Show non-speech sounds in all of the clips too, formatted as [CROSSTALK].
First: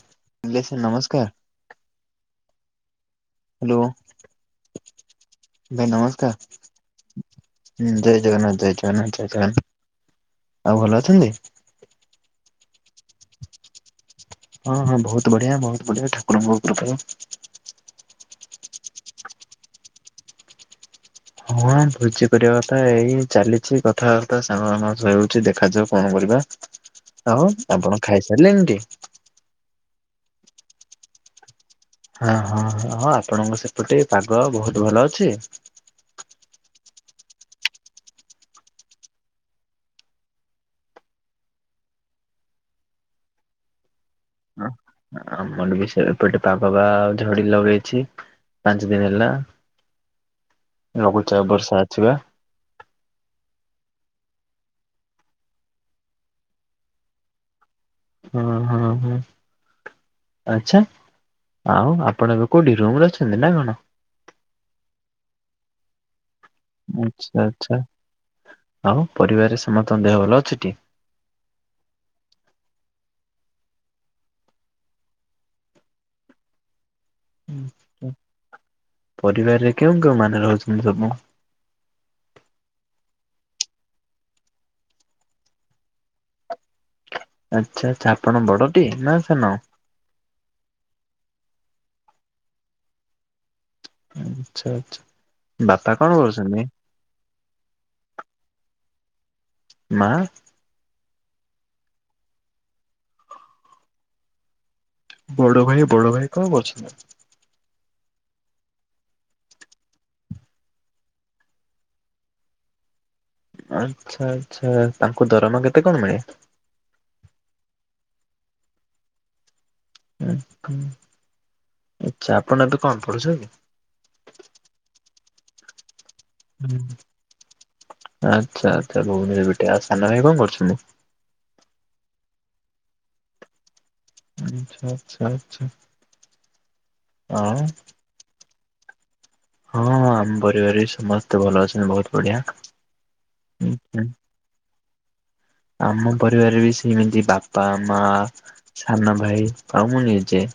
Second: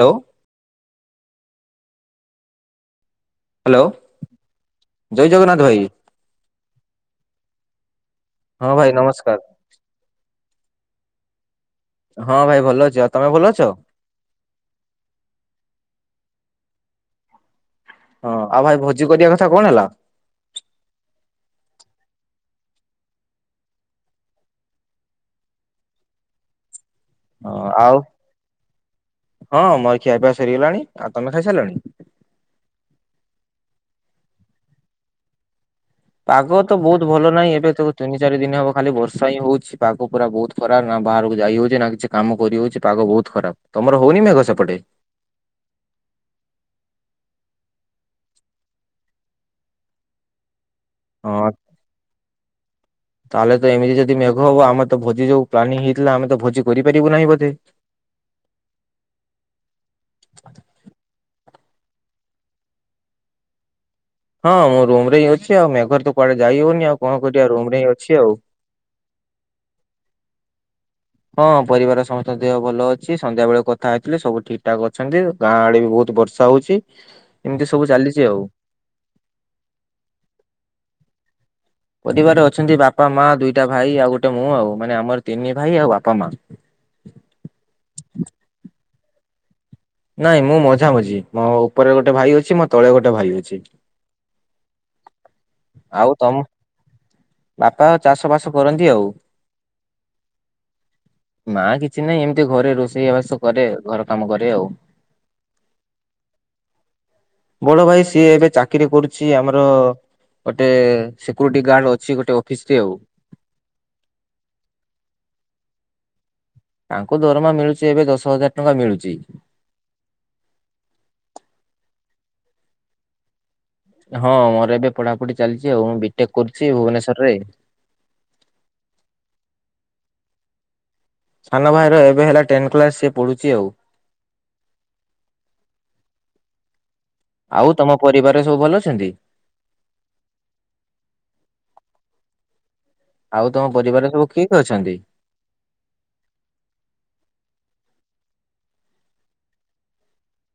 Hello. ଆଜ୍ଞା sir ନମସ୍କାର। Hello ଜୟ ଜଗନ୍ନାଥ ଭାଇ। ନମସ୍କାର। ହଁ ଜୟ ଜଗନ୍ନାଥ ହଁ ଜୟ ଭାଇ ଜଗନ୍ନାଥ ଜୟ ନମସ୍କାର ଜଗନ୍ନାଥ ଆଉ ଭଲ ଅଛନ୍ତି? ହଁ ଭାଇ ଭଲ ଅଛି, ଆଉ ତମେ ଭଲ ଅଛ? ହଁ ହଁ ବହୁତ ବଢିଆ ବହୁତ ବଢିଆ ଠାକୁରଙ୍କ କୃପାରୁ। ହଁ ଆଉ ଭାଇ ଭୋଜି କରିବା କଥା କଣ ହେଲା? ହଁ ଭୋଜି କରିବା କଥା ଏଇ ଚାଲିଛି କଥାବାର୍ତ୍ତା ସାଙ୍ଗମାନଙ୍କ ସହ ହେଉଛି ଦେଖାଯାଉ କଣ କରିବା। ଆଉ ଆପଣ ଖାଇସାରିଲେ ଟି? ହଁ ମୋର ଖିଆ ପିଆ ସରିଗଲାଣି, ଆଉ ତମେ ଖାଇସାରିଲାଣି? ହଁ ହଁ ହଁଁ ଆପଣଙ୍କ ସେପଟେ ପାଗ ବହୁତ ଭଲ ଅଛି। ପାଗ ତ ବହୁତ ଭଲ ନାହିଁ ଏବେ ତ ତିନି ଚାରି ଦିନ ହବ ଖାଲି ବର୍ଷା ହିଁ ହଉଛି ପାଗ ପୁରା ବହୁତ ଖରା ନା ବାହାରକୁ ଯାଇ ହଉଛି ନା କିଛି କାମ କରିହଉଛି ପାଗ ବହୁତ ଖରାପ ତମର ହଉନି ମେଘ ସେପଟେ? ଆମର ବି ସେ ଏପଟେ ପାଗ ବା ଝଡି ଲଗେଇଛି ପାଞ୍ଚ ଦିନ ହେଲା। ଲଘୁଚାପ ହଁ ବର୍ଷା ଅଛି ବା। ତାହେଲେ ତ ଏମିତି ଯଦି ମେଘ ହବ ଆମେ ତ ଭୋଜି ଯୋଉ ପ୍ଲାନିଂ ହେଇଥିଲାଆମେ ତ ଭୋଜି କରିପାରିବୁ ନାହିଁ ବୋଧେ। ହଁ ହଁ ହୁଁ। ଆଛା, ଆଉ ଆପଣ ଏବେ କୋଉଠି ରୁମରେ ଅଛନ୍ତି ନା କଣ? ହଁ ମୁଁ ରୁମ ରେହି ଅଛିଆଉ ମେଘର ତ କୁଆଡେ ଯାଇ ହଉନି ଆଉ କଣ ଆଚ୍ଛା କରିବା ଆଉ ଆଚ୍ଛା ରୁମ ହିଁ ଅଛି ଆଉ। ଆଉ ପରିବାରରେ ସମସ୍ତଙ୍କ ଦେହ ଭଲ ଅଛି ଟି? ହଁ ପରିବାର ସମସ୍ତଙ୍କ ଦେହ ଭଲ ଅଛି, ସନ୍ଧ୍ୟା ବେଳେ କଥା ହେଇଥିଲେ ସବୁ ଠିକ ଠାକ ଅଛନ୍ତି। ଗାଁ ଆଡେ ବି ବହୁତ ବର୍ଷା ହଉଛି। [INAUDIBLE] ଏମିତି ସବୁ ଚାଲିଛି ଆଉ। ପରିବାରରେ କେଉଁ କେଉଁ ମାନେ ରହୁଛନ୍ତି ସବୁ? ପରିବାର ଅଛନ୍ତି ବାପା ମା ଦିଇଟା ଭାଇ ଆଉ ଗୋଟେ ମୁଁ ଆଉ ମାନେ ଆମର ତିନି ଭାଇ ଆଉ ବାପା ମା। ଆଚ୍ଛା ଆଛା, ଆପଣ ବଡଟି ନା ସାନ? ନାଇଁ ମୁଁ ମଝାମଝି ମୋ ଉପରେ ଗୋଟେ ଭାଇ ଅଛି ମୋ ତଳେ ଗୋଟେ ଭାଇ ଅଛି। ଆଛା ଆଛା, ବାପା ଆଉ କଣ ତମ କରୁଛନ୍ତି? ବାପା ଚାଷ ବାସ କରନ୍ତି ଆଉ। ମା ମା କିଛି ନାହିଁ ଏମିତି ଘରେ ରୋଷେଇ ବାସ କରେ ଘର କାମ କରେ ଆଉ। ବଡ ଭାଇ ବଡ ଭାଇ କଁ କରୁଛନ୍ତି? ବଡ ଭାଇ ସିଏ ଏବେ ଚାକିରି କରୁଛି ଆମର ଗୋଟେ ସିକ୍ୟୁରିଟି ଗାର୍ଡ ଅ ଛି, ଗୋଟେ ଅଫିସ ରେ ଆଉ। ଆଛା ଆଛା ତାଙ୍କୁ ଦରମା କେତେ କଣ ମିଳେ? ତାଙ୍କୁ ଦରମା ମିଳୁଛି ଏବେ ଦଶ ହଜାର ଟଙ୍କା ମିଳୁଛି। [INAUDIBLE] ଆଛା ଆପଣ ଏବେ କଣ ପଢୁଛନ୍ତି। ହଁ ମୋର ଏବେ ପଢାପଢି ଚାଲିଚି ଆଉ ମୁଁ ବି ଟେକ୍ କରୁଚି ଭୁବନେଶ୍ୱର ରେ। ଆଚ୍ଛା ଆଚ୍ଛା ଭୁବନେ ଭେଟେ ଆଉ ସାନ ଭାଇ କଣ କରୁଛନ୍ତି। ସାନ ଭାଇର ଏବେ ହେଲା ଟେନ କ୍ଲାସ ସେ ପଡୁଚି ଆଉ। ଆଛା ଆଛା ଆଛା ଆ ଆଉ ତମ ପରିବାରରେ ସବୁ ଭଲ ଅଛନ୍ତି? ହଁ ହଁ ଆମ ପରିବାରରେ ବି ସମସ୍ତେ ଭଲ ଅଛନ୍ତି ବହୁତ ବଢିଆ। ଆଉ ତମ ପରିବାର ସବୁ କିଏ କିଏ ଅଛନ୍ତି? ଆମ ପରିବାରରେ ବି ସେମିତି ବାପା, ମା ସାନ ଭାଇ ଆଉ ମୁଁ ନିଜେ।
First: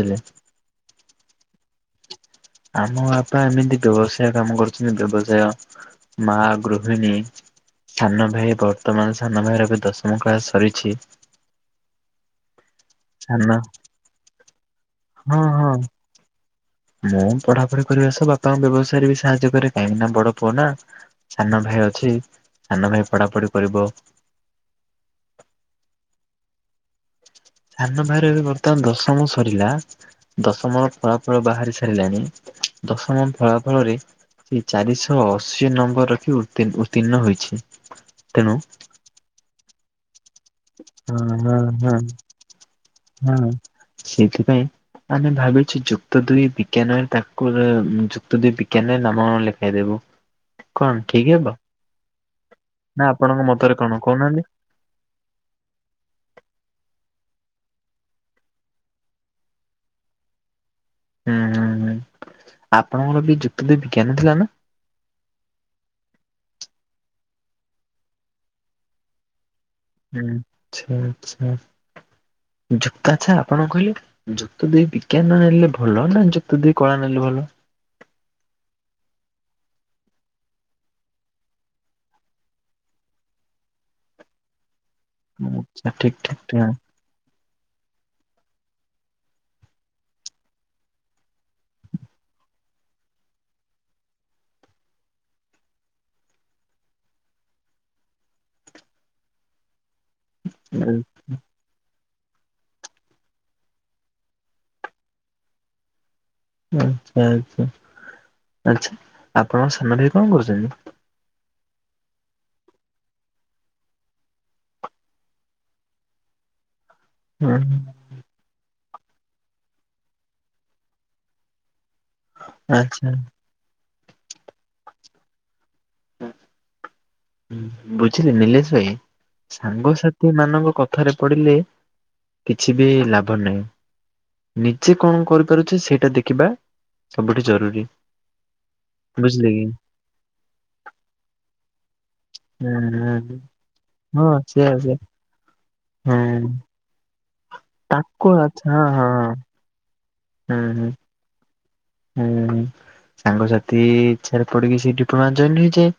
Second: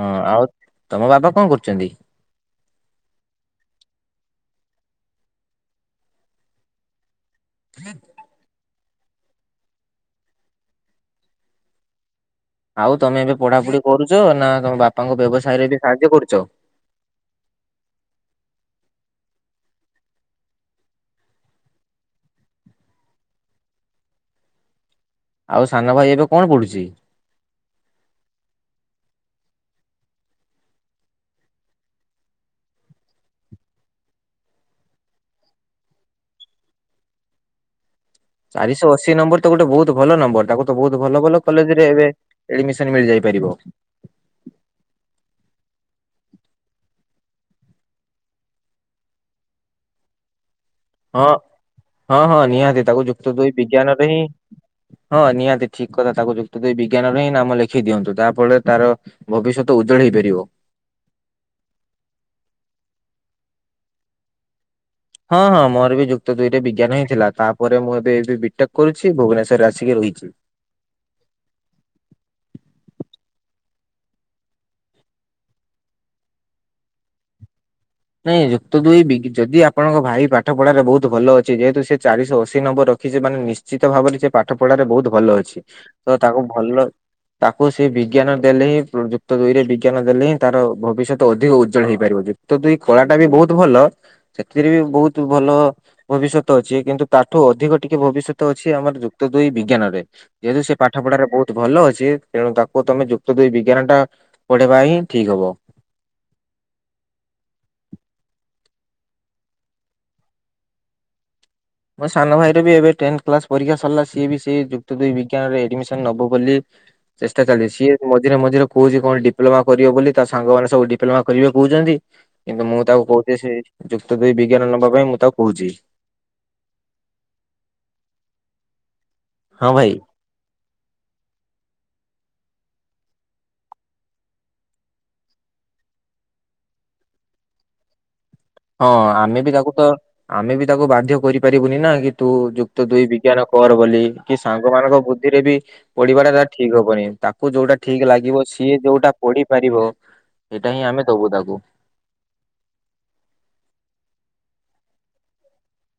ହଁ ଆଉ ତମ ବାବା କଣ କରୁଚନ୍ତି? ଆମ ବାପା ଏମିତି ବ୍ୟବସାୟ କାମ କରୁଚନ୍ତି। ବ୍ୟବସାୟ ମା ଗୃହିଣୀ। ସାନ ଭାଇ ବର୍ତ୍ତମାନ ସାନ ଭାଇର ଏବେ ଦଶମ କ୍ଳାସ ସରିଛି। ଆଉ ତମେ ଏବେ ସାନ ପଢାପଢି କରୁଚ ନା ତମ ବାପାଙ୍କ ହଁ ବ୍ୟବସାୟ ରେ ହଁ ବି ସାହାଯ୍ୟ କରୁଚ? ମୁଁ ପଢାପଢି କରିବା ସହ ବାପାଙ୍କ ବ୍ୟବସାୟରେ ବି ସାହାଯ୍ୟ କରେ କାହିଁକି ନା ବଡ ପୁଅ ନା। ସାନ ଭାଇ ଅଛି ସାନ ଭାଇ ପଢାପଢି କରିବ। ଆଉ ସାନ ଭାଇ ଏବେ କଣ ପଢୁଛି? ସାନ ଭାଇର ଏବେ ବର୍ତ୍ତମାନ ଦଶମ ସରିଲା। ଦଶମ ଫଳାଫଳ ବାହାରି ସାରିଲାଣି। ଦଶମ ଫଳାଫଳରେ ସେ ଚାରିଶହ ଅଶୀ ନମ୍ବର ରଖି ଉତ୍ତୀ ଉତ୍ତୀର୍ଣ୍ଣ ହୋଇଛି। ତେଣୁ ଚାରିଶହ ଅଶୀ ନମ୍ବର ତ ଗୋଟେ ବହୁତ ଭଲ ନମ୍ବର। ତାକୁ ତ ବହୁତ ଭଲ ଭଲ ହଁ କଲେଜ ରେ ହଁ ଏବେ ଏଡମିସନ ମିଳିଯାଇ ହଁ ପାରିବ। ସେଇଥିପାଇଁ ଆମେ ଭାବିଛୁ ଯୁକ୍ତ ଦୁଇ ବିଜ୍ଞାନରେ ତାକୁ ଉ ଯୁକ୍ତ ଦୁଇ ବିଜ୍ଞାନ ନାମ ଲେ ଦେଇଦେବୁ କଣ ହଁ ଠିକ ହେବ? ହଁ ହଁ ନିହାତି ନା ତାକୁ ଯୁକ୍ତ ଆପଣଙ୍କ ଦୁଇ ମତରେ କଣ ବିଜ୍ଞାନରେ ହିଁ କହୁନାହାନ୍ତି? ହଁ ନିହାତି ଠିକ କଥା ତାକୁ ଯୁକ୍ତ ଦେଇ ବିଜ୍ଞାନରେ ହିଁ ନାମ ଲେଖେଇ ଦିଅନ୍ତୁ ତା ଫଳରେ ତାର ଭବିଷ୍ୟତ ଉଜ୍ଜଳ ହେଇ ପାରିବ। ହୁଁ ହୁଁ ହୁଁ। ଆପଣଙ୍କର ବି ଯୁକ୍ତ ଦୁଇ ବିଜ୍ଞାନ ଥିଲା ନା? ହଁ ହଁ ମୋର ବି ଯୁକ୍ତ ଦୁଇରେ ବିଜ୍ଞାନ ହିଁ ଥିଲା। ତାପରେ ମୁଁ ଏବେ ଏବେ ବି ଟେକ୍ କରୁଛି ଭୁବନେଶ୍ୱରରେ ଆସି ହୁଁ ଆଚ୍ଛା ଆଚ୍ଛା। ଯୁକ୍ତ ଆଛା ଆପଣ କହିଲେ? ଯୁକ୍ତ ଦୁଇ ବିଜ୍ଞାନ ନେଲେ ଭଲ ନା ଯୁକ୍ତ ଦୁଇ କଳା ନେଲେ ଭଲ? ନାଇଁ ଯୁକ୍ତ ଦୁଇ ବି ଯଦି ଆପଣଙ୍କ ଭାଇ ପାଠ ପଢାରେ ବହୁତ ଭଲ ଅଛି ଯେହେତୁ ସେ ଚାରିଶହ ଅଶୀ ନମ୍ବର ରଖିଛି ମାନେ ନିଶ୍ଚି ଶ୍ଚିତ ଭାବରେ ସେ ପାଠ ପଢାରେ ବହୁତ ଭଲ ଅଛି। ଆଚ୍ଛା ଠିକ ତ ଠିକ ତାକୁ ଠିକ ଭଲ ତାକୁ ସେ ବିଜ୍ଞାନ ଦେଲେ ହିଁ ପ୍ର ଯୁକ୍ତ ଦୁଇରେ ବିଜ୍ଞାନ ଦେଲେ ହିଁ ତାର ଭବିଷ୍ୟତ ଅଧିକ ଉ ଉଜ୍ଜଳ ହେଇପାରିବ। ଯୁକ୍ତ ଦୁଇ କଳାଟା ବି ବହୁତ ଭଲ ସେଥିରେ ବି ବହୁତ ଭଲ ଭବିଷ୍ୟତ ଅଛି କିନ୍ତୁ ତାଠୁ ଅଧିକ ଟିକେ ଭବିଷ୍ୟତ ଅଛି ଆମର ଯୁକ୍ତ ଦୁଇ ବିଜ୍ଞାନରେ। ଯେହେତୁ ସେ ପାଠ ପଢାରେ ବହୁତ ଭଲ ଅଛି ତେଣୁ ତାକୁ ତମେ ଯୁକ୍ତ ଦୁଇ ବିଜ୍ଞାନ ଟା ପଢେଇବା ହିଁ ଠିକ ହବ। ଆଚ୍ଛା ଆଚ୍ଛା। ଆଚ୍ଛା ଆପଣଙ୍କ ସାନ ଭାଇ କଣ କରୁଚନ୍ତି? ମୋ ସାନ ଭାଇର ବି ଏବେ ଟେନ୍ଥ କ୍ଲାସ ପରୀକ୍ଷା ସରିଲା ସିଏବି ସେଇ ଯୁକ୍ତ ଦୁଇ ବିଜ୍ଞାନରେ ଏଡମିସନ ନବ ବୋଲି [INAUDIBLE] ଚେଷ୍ଟା ଉଁ ଚାଲିଛି। ମଝିରେ ମଝିରେ କହୁଛି କଣ ଡିପ୍ଲୋମା କରିବ ବୋଲି ତା ସାଙ୍ଗ ମାନେ ସବୁ ଡିପ୍ଲୋମା କରିବେ କହୁଛନ୍ତି। କିନ୍ତୁ ମୁଁ ତାକୁ ଆଚ୍ଛା କହୁଛି ସେ ଯୁକ୍ତ ଦୁଇ ବିଜ୍ଞାନ ନବା ପାଇଁ ମୁଁ ତାକୁ କହୁଛି। ବୁଝିଲେ ନିଲେଶ ଭାଇ ହଁ ଭାଇ ସାଙ୍ଗସା ଥି ମାନଙ୍କ କଥାରେ ପଡିଲେ କିଛି ବି ଲାଭ ନାହିଁ। ନିଜେ କଣ କରିପାରୁଛେ ସେଇଟା ଦେଖିବା ସବୁଠି ଜରୁରୀ। ହଁ ଆମେ ବୁଝିଲେ ବି କି ତାକୁ ତ ଆମେ ବି ତାକୁ ବାଧ୍ୟ କରିପାରିବୁନି ନା କି ତୁ ଯୁକ୍ତ ଦୁଇ ହୁଁ ବିଜ୍ଞାନ କର ବୋଲି ହଁ କି ସେଆ ସାଙ୍ଗ ସେଆ ମାନଙ୍କ ବୁଦ୍ଧିରେ ବି ପଡିବାଟା ହୁଁ ତାର ଠିକ୍ ହେବନି ତାକୁ ଯଉଟା ଠିକ ତାକୁ ଲାଗିବ ଆଚ୍ଛା ସିଏ ହଁ ଯଉଟା ପଢ଼ି ପାରିବ ହଁ ହଁ ହୁଁ ସେଇଟା ହିଁ ଆମେ ଦବୁ ତାକୁ। ହୁଁ ସାଙ୍ଗସାଥି ଇଚ୍ଛାରେ ପଡିକି ସେଇ ଡିପ୍ଲୋମା ଜଏନ୍ ହେଇଯାଏ।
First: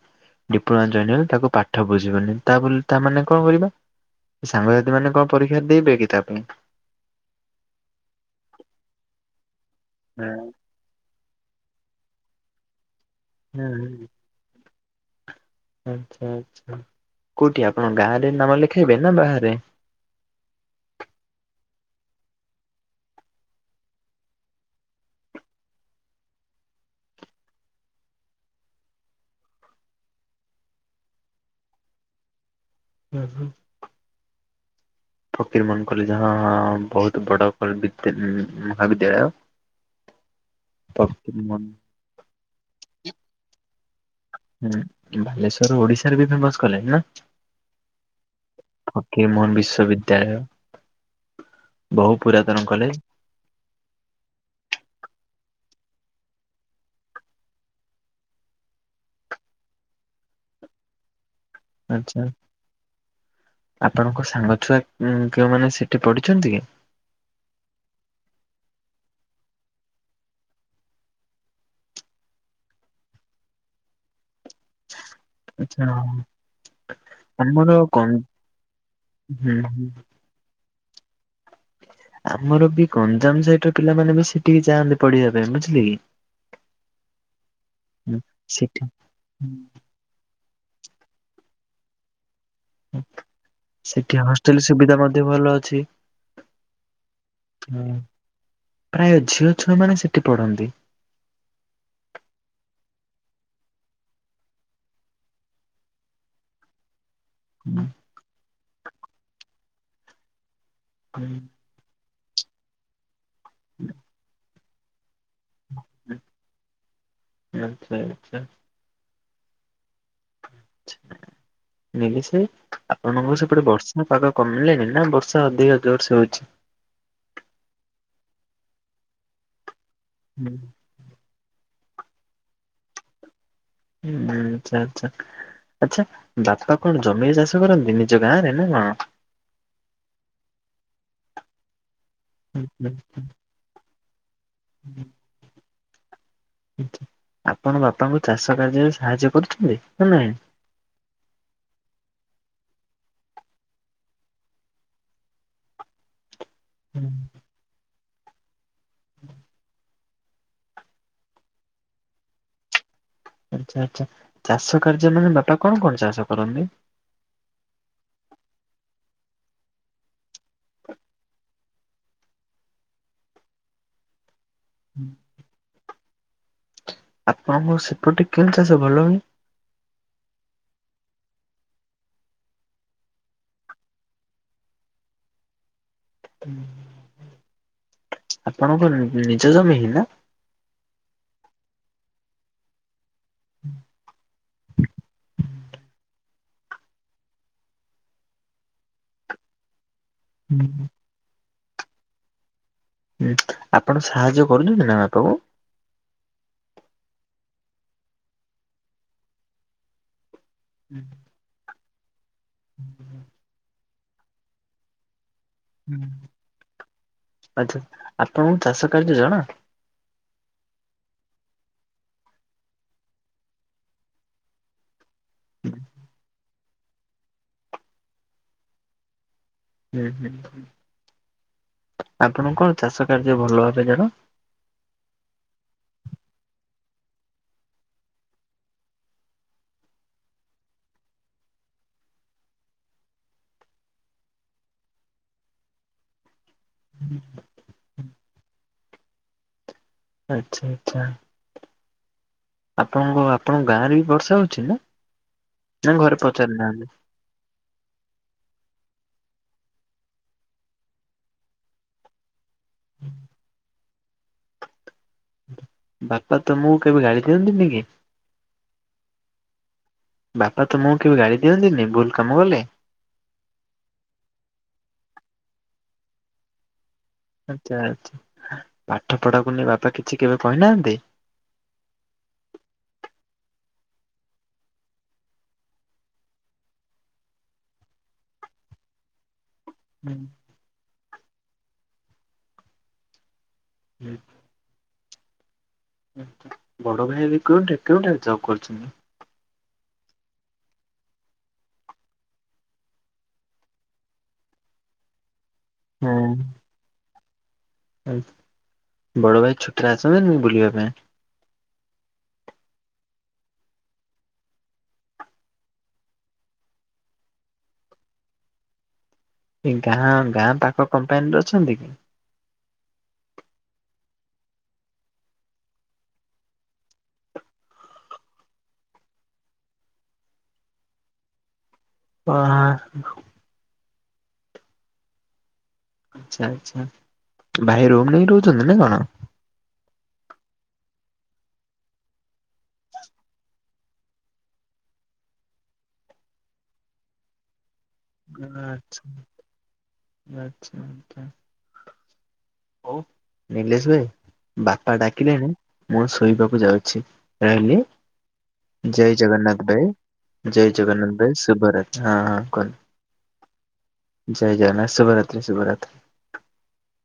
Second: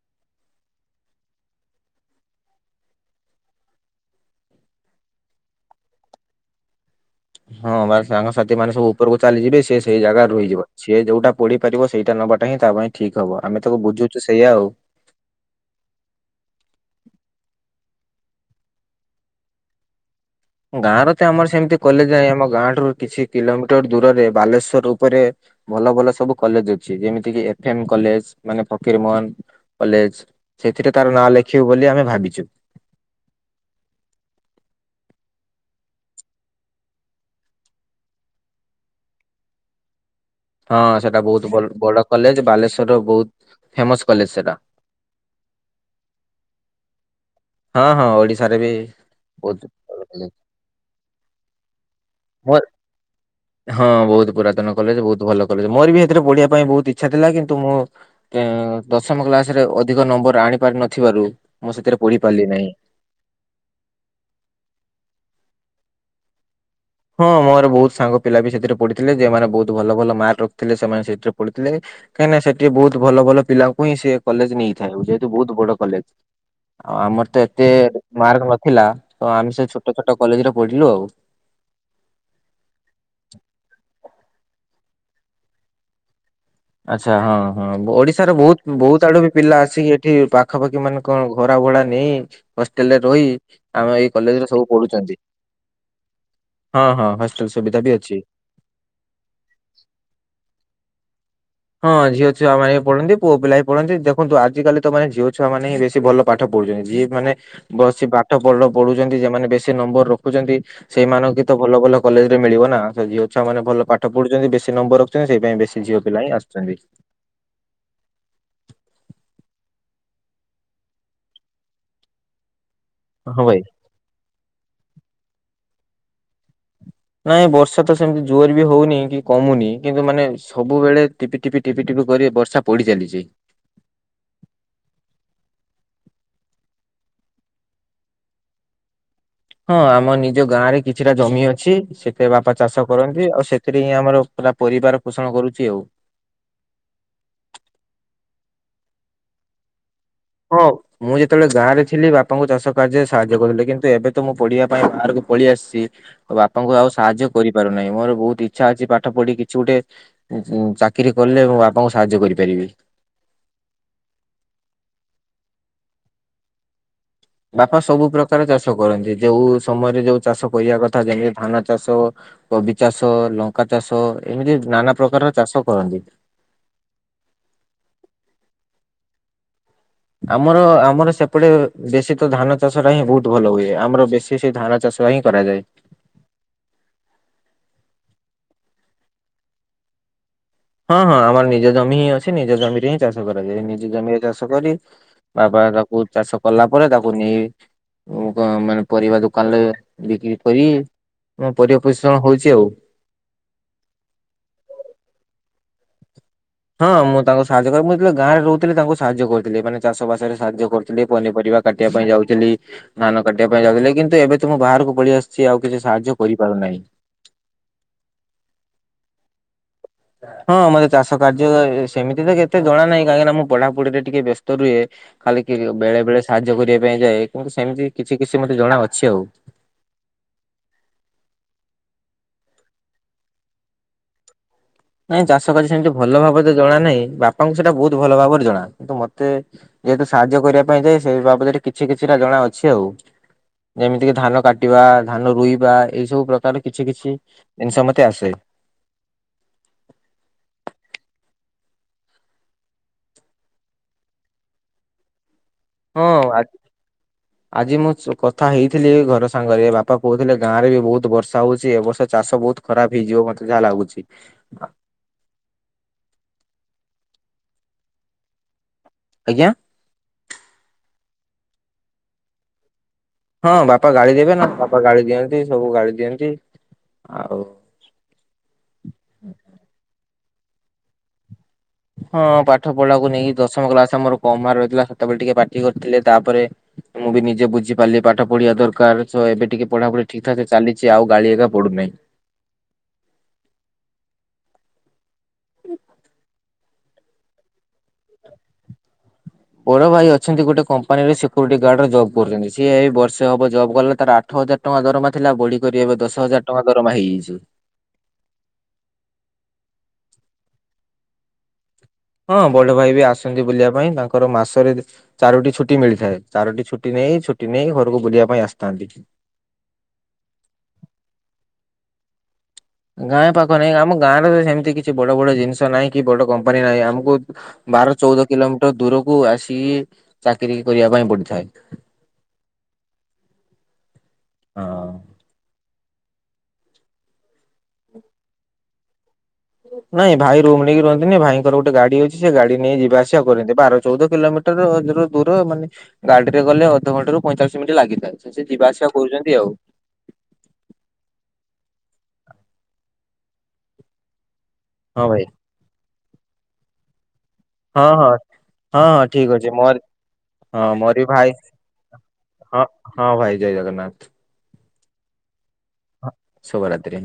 ଡିପ୍ଲୋମା ଜଏନ୍ ହେଲେ ତାକୁ ପାଠ ବୁଝିବନି ତାବୋଲି ତାମାନେ କଣ କରିବା? ସାଙ୍ଗସାଥୀ ମାନେ କଣ ପରୀକ୍ଷା ଦେଇବେ କି ତା ପାଇଁ? ହଁ ପା ସାଙ୍ଗସାଥି ମାନେ ସବୁ ଉପରକୁ ଚାଲିଯିବେ ସେ ସେଇ ଜାଗାରେ ହୁଁ ରୁହିଯିବ। ସିଏ ଯୋଉଟା ପଢି ପାରିବ ସେଇଟା ନବାଟାହିଁ ତା ପାଇଁ ଠିକ ହବ ଆମେ ତାକୁ ହୁଁ ବୁଝୁଛୁ ସେଇଆ ଆଉ। ଆଚ୍ଛା ଆଚ୍ଛା କୋଉଠି ଆପଣ ଗାଁ ରେ ନାମ ଲେଖେଇବେ ନା ବାହାରେ? ଗାଁ ରେ ତ ଆମର ସେମିତି କଲେଜ ନାହିଁ ଆମ ଗାଁ ଠାରୁ କିଛି କିଲୋମିଟର ଦୂରରେ ବାଲେଶ୍ଵର ଉପରେ ଭଲ ଭଲ ସବୁ କଲେଜ ଅଛି ଯେମିତି କି ଏଫ ଏମ କଲେଜ ମାନେ ଫକୀର ମୋହନ କଲେଜ। ସେଥିରେ ତାର ନାଁ ଲେଖିବୁ ବୋଲି ଆମେ ଭାବିଛୁ। ହୁଁ ହୁଁ ଫକୀରମୋହନ କଲେଜ ହ ହ ହ ବହୁତ ବଡ଼ କଲ୍ ମହାବିଦ୍ୟାଳୟ। ହଁ ସେଟା ବହୁତ ବ ଫକୀରମୋହନ ବଡ କଲେଜ ବାଲେଶ୍ଵରର ବହୁତ ଫେମସ କଲେଜ ସେଟା। ବାଲେଶ୍ୱରର ଓଡିଶାରେ ବି ଫେମସ କଲେଜ ନା? ହଁ ହଁ ଓଡିଶାରେ ବି ଫକିରମୋହନ ବହୁତ ଭଲ କଲେଜ। ବିଶ୍ୱବିଦ୍ୟାଳୟ। ବହୁ ମୋ ପୁରାତନ କଲେଜ। ହଁ ବହୁତ ପୁରାତନ କଲେଜ ବହୁତ ଭଲ କଲେଜ ମୋର ବି ଏଥିରେ ପଢିବା ପାଇଁ ବହୁତ ଇଚ୍ଛା ଥିଲା କିନ୍ତୁ ମୁଁ ଏଁ ଦଶମ କ୍ଲାସରେ ଅଧିକ ନମ୍ବର ଆଣି ପାରି ନଥିବାରୁ ମୁଁ ସେଥିରେ ଆଚ୍ଛା ପଢିପାରିଲି ନାହିଁ। ଆପଣଙ୍କ ସାଙ୍ଗ ଛୁଆ କେଉଁମାନେ ସେଠି ପଢିଛନ୍ତି କି? ହଁ ମୋର ବହୁତ ସାଙ୍ଗ ପିଲା ବି ସେଥିରେ ପଢ଼ିଥିଲେ ଯେଉଁମାନେ ବହୁତ ଭଲ ଭଲ ମାର୍କ ରଖିଥିଲେ ସେମାନେ ସେଥିରେ ପଢିଥିଲେ। କାହିଁକିନା ସେଠି ବହୁତ ଭଲ ଭଲ ପିଲାଙ୍କୁ ହିଁ ସେ କଲେଜ ନେଇଥାଏ ଯେହେତୁ ବହୁତ ବଡ ଆଚ୍ଛା କଲେଜ। ଆଉ ଆମର ତ ଏତେ ମାର୍କ ନଥିଲା ତ ହୁଁ ଆମେ ସେ ହୁଁ ଛୋଟ ଛୋଟ କଲେଜରେ ପଢିଲୁ ଆଉ। ଆମର ବି ଗଞ୍ଜାମ ସହିତର ପିଲାମାନେ ବି ସେଠିକି ଯାଆନ୍ତି ପଢିବା ପାଇଁ ବୁଝିଲେକି। ଆଛା ହଁ ହଁ ଓଡିଶାର ବହୁତ ସେଠି ବହୁତ ଆଡୁ ବି ପିଲା ଆସିକି ଏଠି ପା ପାଖାପାଖି ମାନେ କଣ ଘରା ଭଡ଼ା ନେଇ ହଷ୍ଟେଲରେ ରହି ଆମ ଏଇ ସେଠି କଲେଜରେ ହଷ୍ଟେଲ ସବୁ ସୁବିଧା ପଢୁଛନ୍ତି। ମଧ୍ୟ ଭଲ ଅଛି। ହଁ ହଁ ହଷ୍ଟେଲ ସୁବିଧା ବି ଅଛି। ପ୍ରାୟ ଝିଅ ଛୁଆମାନେ ସେଠି ପଢନ୍ତି। ହଁ ଝିଅ ଛୁଆମାନେ ବି ପଢନ୍ତି ପୁଅ ପିଲା ବି ପଢନ୍ତି ଦେଖନ୍ତୁ ଆଜିକାଲି ତ ମାନେ ଝିଅଛୁଆ ମାନେ ହିଁ ବେଶି ଭଲ ପାଠ ପଢୁଛନ୍ତି ଯିଏ ମାନେ ବସି ପାଠ ଭଲ ପଢୁଛନ୍ତି ଯେଉମାନେ ବେଶି ନମ୍ବର ରଖୁଛନ୍ତି ସେଇମାନଙ୍କୁ ହି ତ ଭଲ ଭଲ କଲେଜରେ ମିିଳିବନା ସେ ଝିଅ ଛୁଆ ମାନେ ବେଶି ଭଲ ପାଠଢୁଛନ୍ତି ବେଶି ନମ୍ବର ରଖୁଛନ୍ତି ସେଇ ପାଇଁ ବେଶି ଝିଅପିଲା ହିଁ ଆସୁ ଛନ୍ତି ଆଚ୍ଛା ଆଚ୍ଛା ନେଲି ସେ ଆପଣଙ୍କର ହଁ ଭାଇ। ସେପଟେ ବର୍ଷା ପାଗ କମିକାନି ନା ବର୍ଷା ଅଧିକ ଜୋରସେ ହଉଛି? ନାଇଁ ବର୍ଷା ତ ସେମିତି ଜୋରେ ବି ହଉନି କି କମୁନି କିନ୍ତୁ ମାନେ ହୁଁ ସବୁବେଳେ ଟିପି ଟିପି ଟିପି ଟିପି କରି ବର୍ଷା ପଡ଼ି ଚାଲିଛି। ହୁଁ ଆଛା ଆଚ୍ଛା! ଆଚ୍ଛା ବାପା କଣ ଜମିରେ ଚାଷ କରନ୍ତି ନିଜ ଗାଁରେ ନା କଣ? ହଁ ଆମ ନିଜ ଗାଁ ରେ କିଛିଟା ଜମି ଅଛି ସେଥିରେ ବାପା ଚାଷ କରନ୍ତି ଆଉ ସେଥିରେ ହିଁ ଆମର ପୁରା ପରିବାର ପୋଷଣ କରୁଛି ଆଉ। ଆପଣ ବାପାଙ୍କୁ ଚାଷ କାର୍ଯ୍ୟରେ ସାହାଯ୍ୟ କରୁଛନ୍ତି ନା ନାଇଁ? ହଁ। ମୁଁ ଯେତେବେଳେ ଗାଁରେ ଥିଲି ବାପାଙ୍କୁ ଚାଷ କାର୍ଯ୍ୟରେ ସାହାଯ୍ୟ କରୁଥିଲି। କିନ୍ତୁ ଏବେ ତ ମୁଁ ପଢିବା ପାଇଁ ବାହାରକୁ ପଳେଇ ଆସିଛି। ବାପାଙ୍କୁ ଆଉ ସାହାଯ୍ୟ କରିପାରୁନାହିଁ ମୋର ବହୁତ ଇଚ୍ଛା ଅଛି ପାଠ ପଢି କିଛି ଗୋଟେ ଚାକିରି କଲେ ମୋ ବାପାଙ୍କୁ ସାହାଯ୍ୟ କରିପାରିବି। ଆଛା ଆଚ୍ଛା ଚାଷ କାର୍ଯ୍ୟ ମାନେ ବାପା କଣ କଣ ଚାଷ କରନ୍ତି? ବାପା ସବୁ ପ୍ରକାର ଚାଷ କରନ୍ତି। ଯୋଉ ସମୟରେ ଯୋଉ ଚାଷ କରିବା କଥା ଯେମିତି ଧାନ ଚାଷ କବି ଚାଷ, ଲଙ୍କା ଚାଷ ଏମିତି ନାନା ପ୍ରକାରର ଚାଷ କରନ୍ତି। ଆପଣଙ୍କ ସେପଟେ କେଲ ଚାଷ ଭଲ ହୁଏ? ଆମର ଆମର ସେପଟେ ବେଶୀ ତ ଧାନ ଚାଷ ଟା ହିଁ ବହୁତ ଭଲ ହୁଏ ଆମର ବେଶୀ ସେ ସେ ଧାନ ଚାଷ ହିଁ କରାଯାଏ। ହୁଁ ଆପଣଙ୍କ ନିଜ ଜମି ହିଁ ନା? ହଁ ହଁ ଆମର ନିଜ ଜମି ହିଁ ଅଛି। ନିଜ ଜମିରେ ହିଁ ଚାଷ କରାଯାଏ। ନିଜ ଜମିରେ ଚାଷ କରି ବାବା ହେକା ବହୁତ୍ ଚାଷ କଲା ପରେ ତାକୁ ନେଇ ମାନେ ପରିବା ଦୋକାନରେ ବିକ୍ରି କରି ମୁଁ ପରିବା ପୋଷଣ ହଉଛି ଆଉ। ଆପଣ ସାହାଯ୍ୟ କରୁଛନ୍ତି ନା ବାପାଙ୍କୁ? ହଁ! ମୁଁ ତାଙ୍କୁ ସାହାଯ୍ୟ କିରିବି, ମୁଁ କେତେବେଳେ ଗାଁରେ ରହୁଥିଲି ତାଙ୍କୁ ସାହାଯ୍ୟ କରୁଥିଲି। ମାନେ ଚାଷ ବାସରେ ସାହାଯ୍ୟ କରୁଥିଲି, ପନିପରିବା କାଟିବା ପାଇଁ ଯାଉଥିଲି। ଧାନ କାଟିବା ପାଇଁ ଯାଉଥିଲି, କିନ୍ତୁ ଏବେ ତ ମୁଁ ବାହାରକୁ ପଳେଇ ଆସିଛି ଆଉ। କିଛି ହୁଁ ସାହାଯ୍ୟ କରିପାରୁନାହିଁ। ଆଚ୍ଛା! ଆପଣଙ୍କୁ ଚାଷ କାର୍ଯ୍ୟ ଜଣା? ହଁ, ମତେ ଚାଷ କାର୍ଯ୍ୟ ସେମିତି ତ କେତେ ଜଣା ନାହିଁ, କାହିଁକି ନା ମୁଁ ପଢାପଢିରେ ଟିକେ ବ୍ୟସ୍ତ ରୁହେ। ଖାଲି କିଣିବ, ବେଳେ-ବେଳେ ସାହାଯ୍ୟ କରିବା ପାଇଁ ଯାଏ, କିନ୍ତୁ ସେମିତି କିଛି-କିଛି ମତେ ଜଣା ଅଛି ଆଉ। ହୁଁ-ହୁଁ! ଆପଣଙ୍କୁ କଣ ଚାଷ କାର୍ଯ୍ୟ ଭଲ ଭାବେ ଜଣା? ନାଇଁ ଚାଷ କାଯ୍ୟ ସେମିତି ଭଲ ଭାବରେ ତ ଜଣା ନାହିଁ, ବାପାଙ୍କୁ ସେଟା ବହୁତ ଭଲ ଭାବରେ ଜଣା। କିନ୍ତୁ ମତେ ଯେହେତୁ ସାହାଯ୍ୟ କରିବା ପାଇଁ ଯାଏ, ସେଇ ବାବଦରେ କିଛି-କିଛିଟା ଜଣା ଅଛି ଆଉ। ଯେମିତି କି ଧାନ କାଟିବା, ଧାନ ରୋଇବା ଏଇ ସବୁ ପ୍ରକାର କିଛି-କିଛି ଜିନିଷ ମତେ ଆସେ। ଆଚ୍ଛା-ଆଚ୍ଛା! ଆପଣଙ୍କ ବାପା ଙ୍କୁ ଗାଁ ରେ ବି ବର୍ଷା ହଉଛି ନା? ନା ହଁ! ଘରେ ଆ ପଚାରି ନାହାନ୍ତି ଆଜି, ମୁଁ କଥା ହେଇଥିଲି ଘର ସାଙ୍ଗରେ। ବାପା କହୁଥିଲେ, ଗାଁରେ ବି ବହୁତ ବର୍ଷା ହଉଛି ଏ ବର୍ଷ ଚାଷ ବହୁତ ଖରାପ ହେଇଯିବ ମତେ ଯାହା ଲାଗୁଛି। ବାପା ତମକୁ କେବେ ଗାଳି କରନ୍ତିନି କି? ଆଜ୍ଞା? ବାପା ତମକୁ କେବେ ଗାଳି ଦିଅନ୍ତିନି ଭୁଲ କାମ କଲେ? ହଁ! ବାପା ଗାଳି ଦେବେ ନା, ବାପା ଗାଳି ଦିଅନ୍ତି, ସବୁ ଗାଳି ଦିଅନ୍ତି, ଆଉ ଆଚ୍ଛା ଆଚ୍ଛା! ପାଠ ପଢାକୁ ନେଇ ବାପା କିଛି କେବେ କହିନାହାନ୍ତି? ହଁ! ପାଠ ପଢାକୁ ନେଇକି ଦଶମ କ୍ଲାସ ଆମର କମ୍ ମାର୍କ ରହିଥିଲା, ସତେବେଳେ ଟିକେ ପାଟି କରିଥିଲେ। ତାପରେ ମୁଁ ବି ନିଜେ ବୁଝି ପାରିଲି ପାଠ ପଢିବା ଦରକାର। ତ ଏବେ ଟିକେ ପଢାପଢି ଠିକ୍-ଠାକ ଚାଲିଛି ଆଉ ଗାଳି ଏବେ ପଡୁନାହିଁ। ବଡ଼ ଭାଇ ଏବେ କେଉଁଠି କେଉଁଠାରେ ଜବ୍ କରୁଛନ୍ତି? ବଡ ଭାଇ ଅଛନ୍ତି ଗୋଟେ କମ୍ପାନୀରେ ସିକ୍ୟୁରିଟି ଗାର୍ଡରେ ଜବ୍ କରୁଛନ୍ତି। ସିଏ ଏ ବର୍ଷେ ହବ ଜବ୍ ଗଲେ ତାର ଆଠ ହଜାର ଟଙ୍କା ଦରମା ଥିଲା ବଢି କରି ଏବେ ଦଶ ହଜାର ହଁ ଟଙ୍କା ଦରମା ହେଇଯାଇଛି। ବଡ ଭାଇ ଛୁଟିରେ ଆସନ୍ତି ମୁଁ ବୁଲିବା ପାଇଁ ହଁ! ବଡ ଭାଇ ବି ଆସନ୍ତି ବୁଲିବା ପାଇଁ, ତାଙ୍କର ମାସରେ ଚାରୋଟି ଛୁଟି ମିଳିଥାଏ, ଚାରୋଟି ଛୁଟି ନେଇ-ଛୁଟି ନେଇ ଘରକୁ ବୁଲିବା ପାଇଁ ଆସିଥାନ୍ତି। ଖାଁ, ଗାଁ ପାଖ କମ୍ପାନୀର ଅଛନ୍ତି କି? ଗାଁ ପାଖ ନାଇଁ, ଆମ ଗାଁରେ ତ ସେମିତି କିଛି ବଡ-ବଡ ଜିନିଷ ନାହିଁ କି ବଡ କମ୍ପାନୀ ନାହିଁ, ଆମକୁ ବାର, ଚଉଦ କିଲୋମିଟର ଦୂରକୁ ଆସିକି ଚାକିର କରିବା ପାଇଁ ପଡିଥାଏ। ଓହା! ହଁ! ଆଛା-ଆଛା! ଭାଇ ରୁମ ନେଇକି ରହୁଛନ୍ତି ନା କଣ? ନାଇଁ! ଭାଇ ରୁମ ନେଇକି ରୁହନ୍ତିନି ଭାଇଙ୍କର ଗୋଟେ ଗାଡି ଅଛି ସେ ଗାଡି ନେଇ ଯିବା ଆସିବା କରନ୍ତି। ବାର, ଚଉଦ କିଲୋମିଟର ଦୂର ମାନେ ଗାଡିରେ ଗଲେ ଅଧଘଣ୍ଟ ରୁ ପଇଁଚାଳିଶ ମିନିଟ୍ ଲାଗିଥାଏ। ସେ ଯିବା ଆସିବା ଆଛା! କରୁଛନ୍ତି ଆଉ ଆଛା-ଆଛା! ହଉ, ନିଲେଶ ଭାଇ! ବାପା ହଁ ଭାଇ ଡାକିଲେଣି, ମୁଁ ଶୋଇବାକୁ ଯାଉଛି ରହିଲି। ହଁ ହଁ ହଁ ହଁ ଜୟ ଠିକ ଅଛି ମୋର ଜଗନ୍ନାଥଭାଇ! ହଁ ଜୟ ମୋର ବି ଜଗନ୍ନାଥ ଭାଇ! ସୁଭରତ, ହଁ-ହଁ ହଁ କହ ହଁ, ଭାଇ ଜୟ ଜଗନ୍ନାଥ! ଜୟ ଜଗନାଥ ଶୁଭ ରାତ୍ରି-ଶୁଭ ରାତ୍ରି! ଶୁଭ ରାତ୍ରି!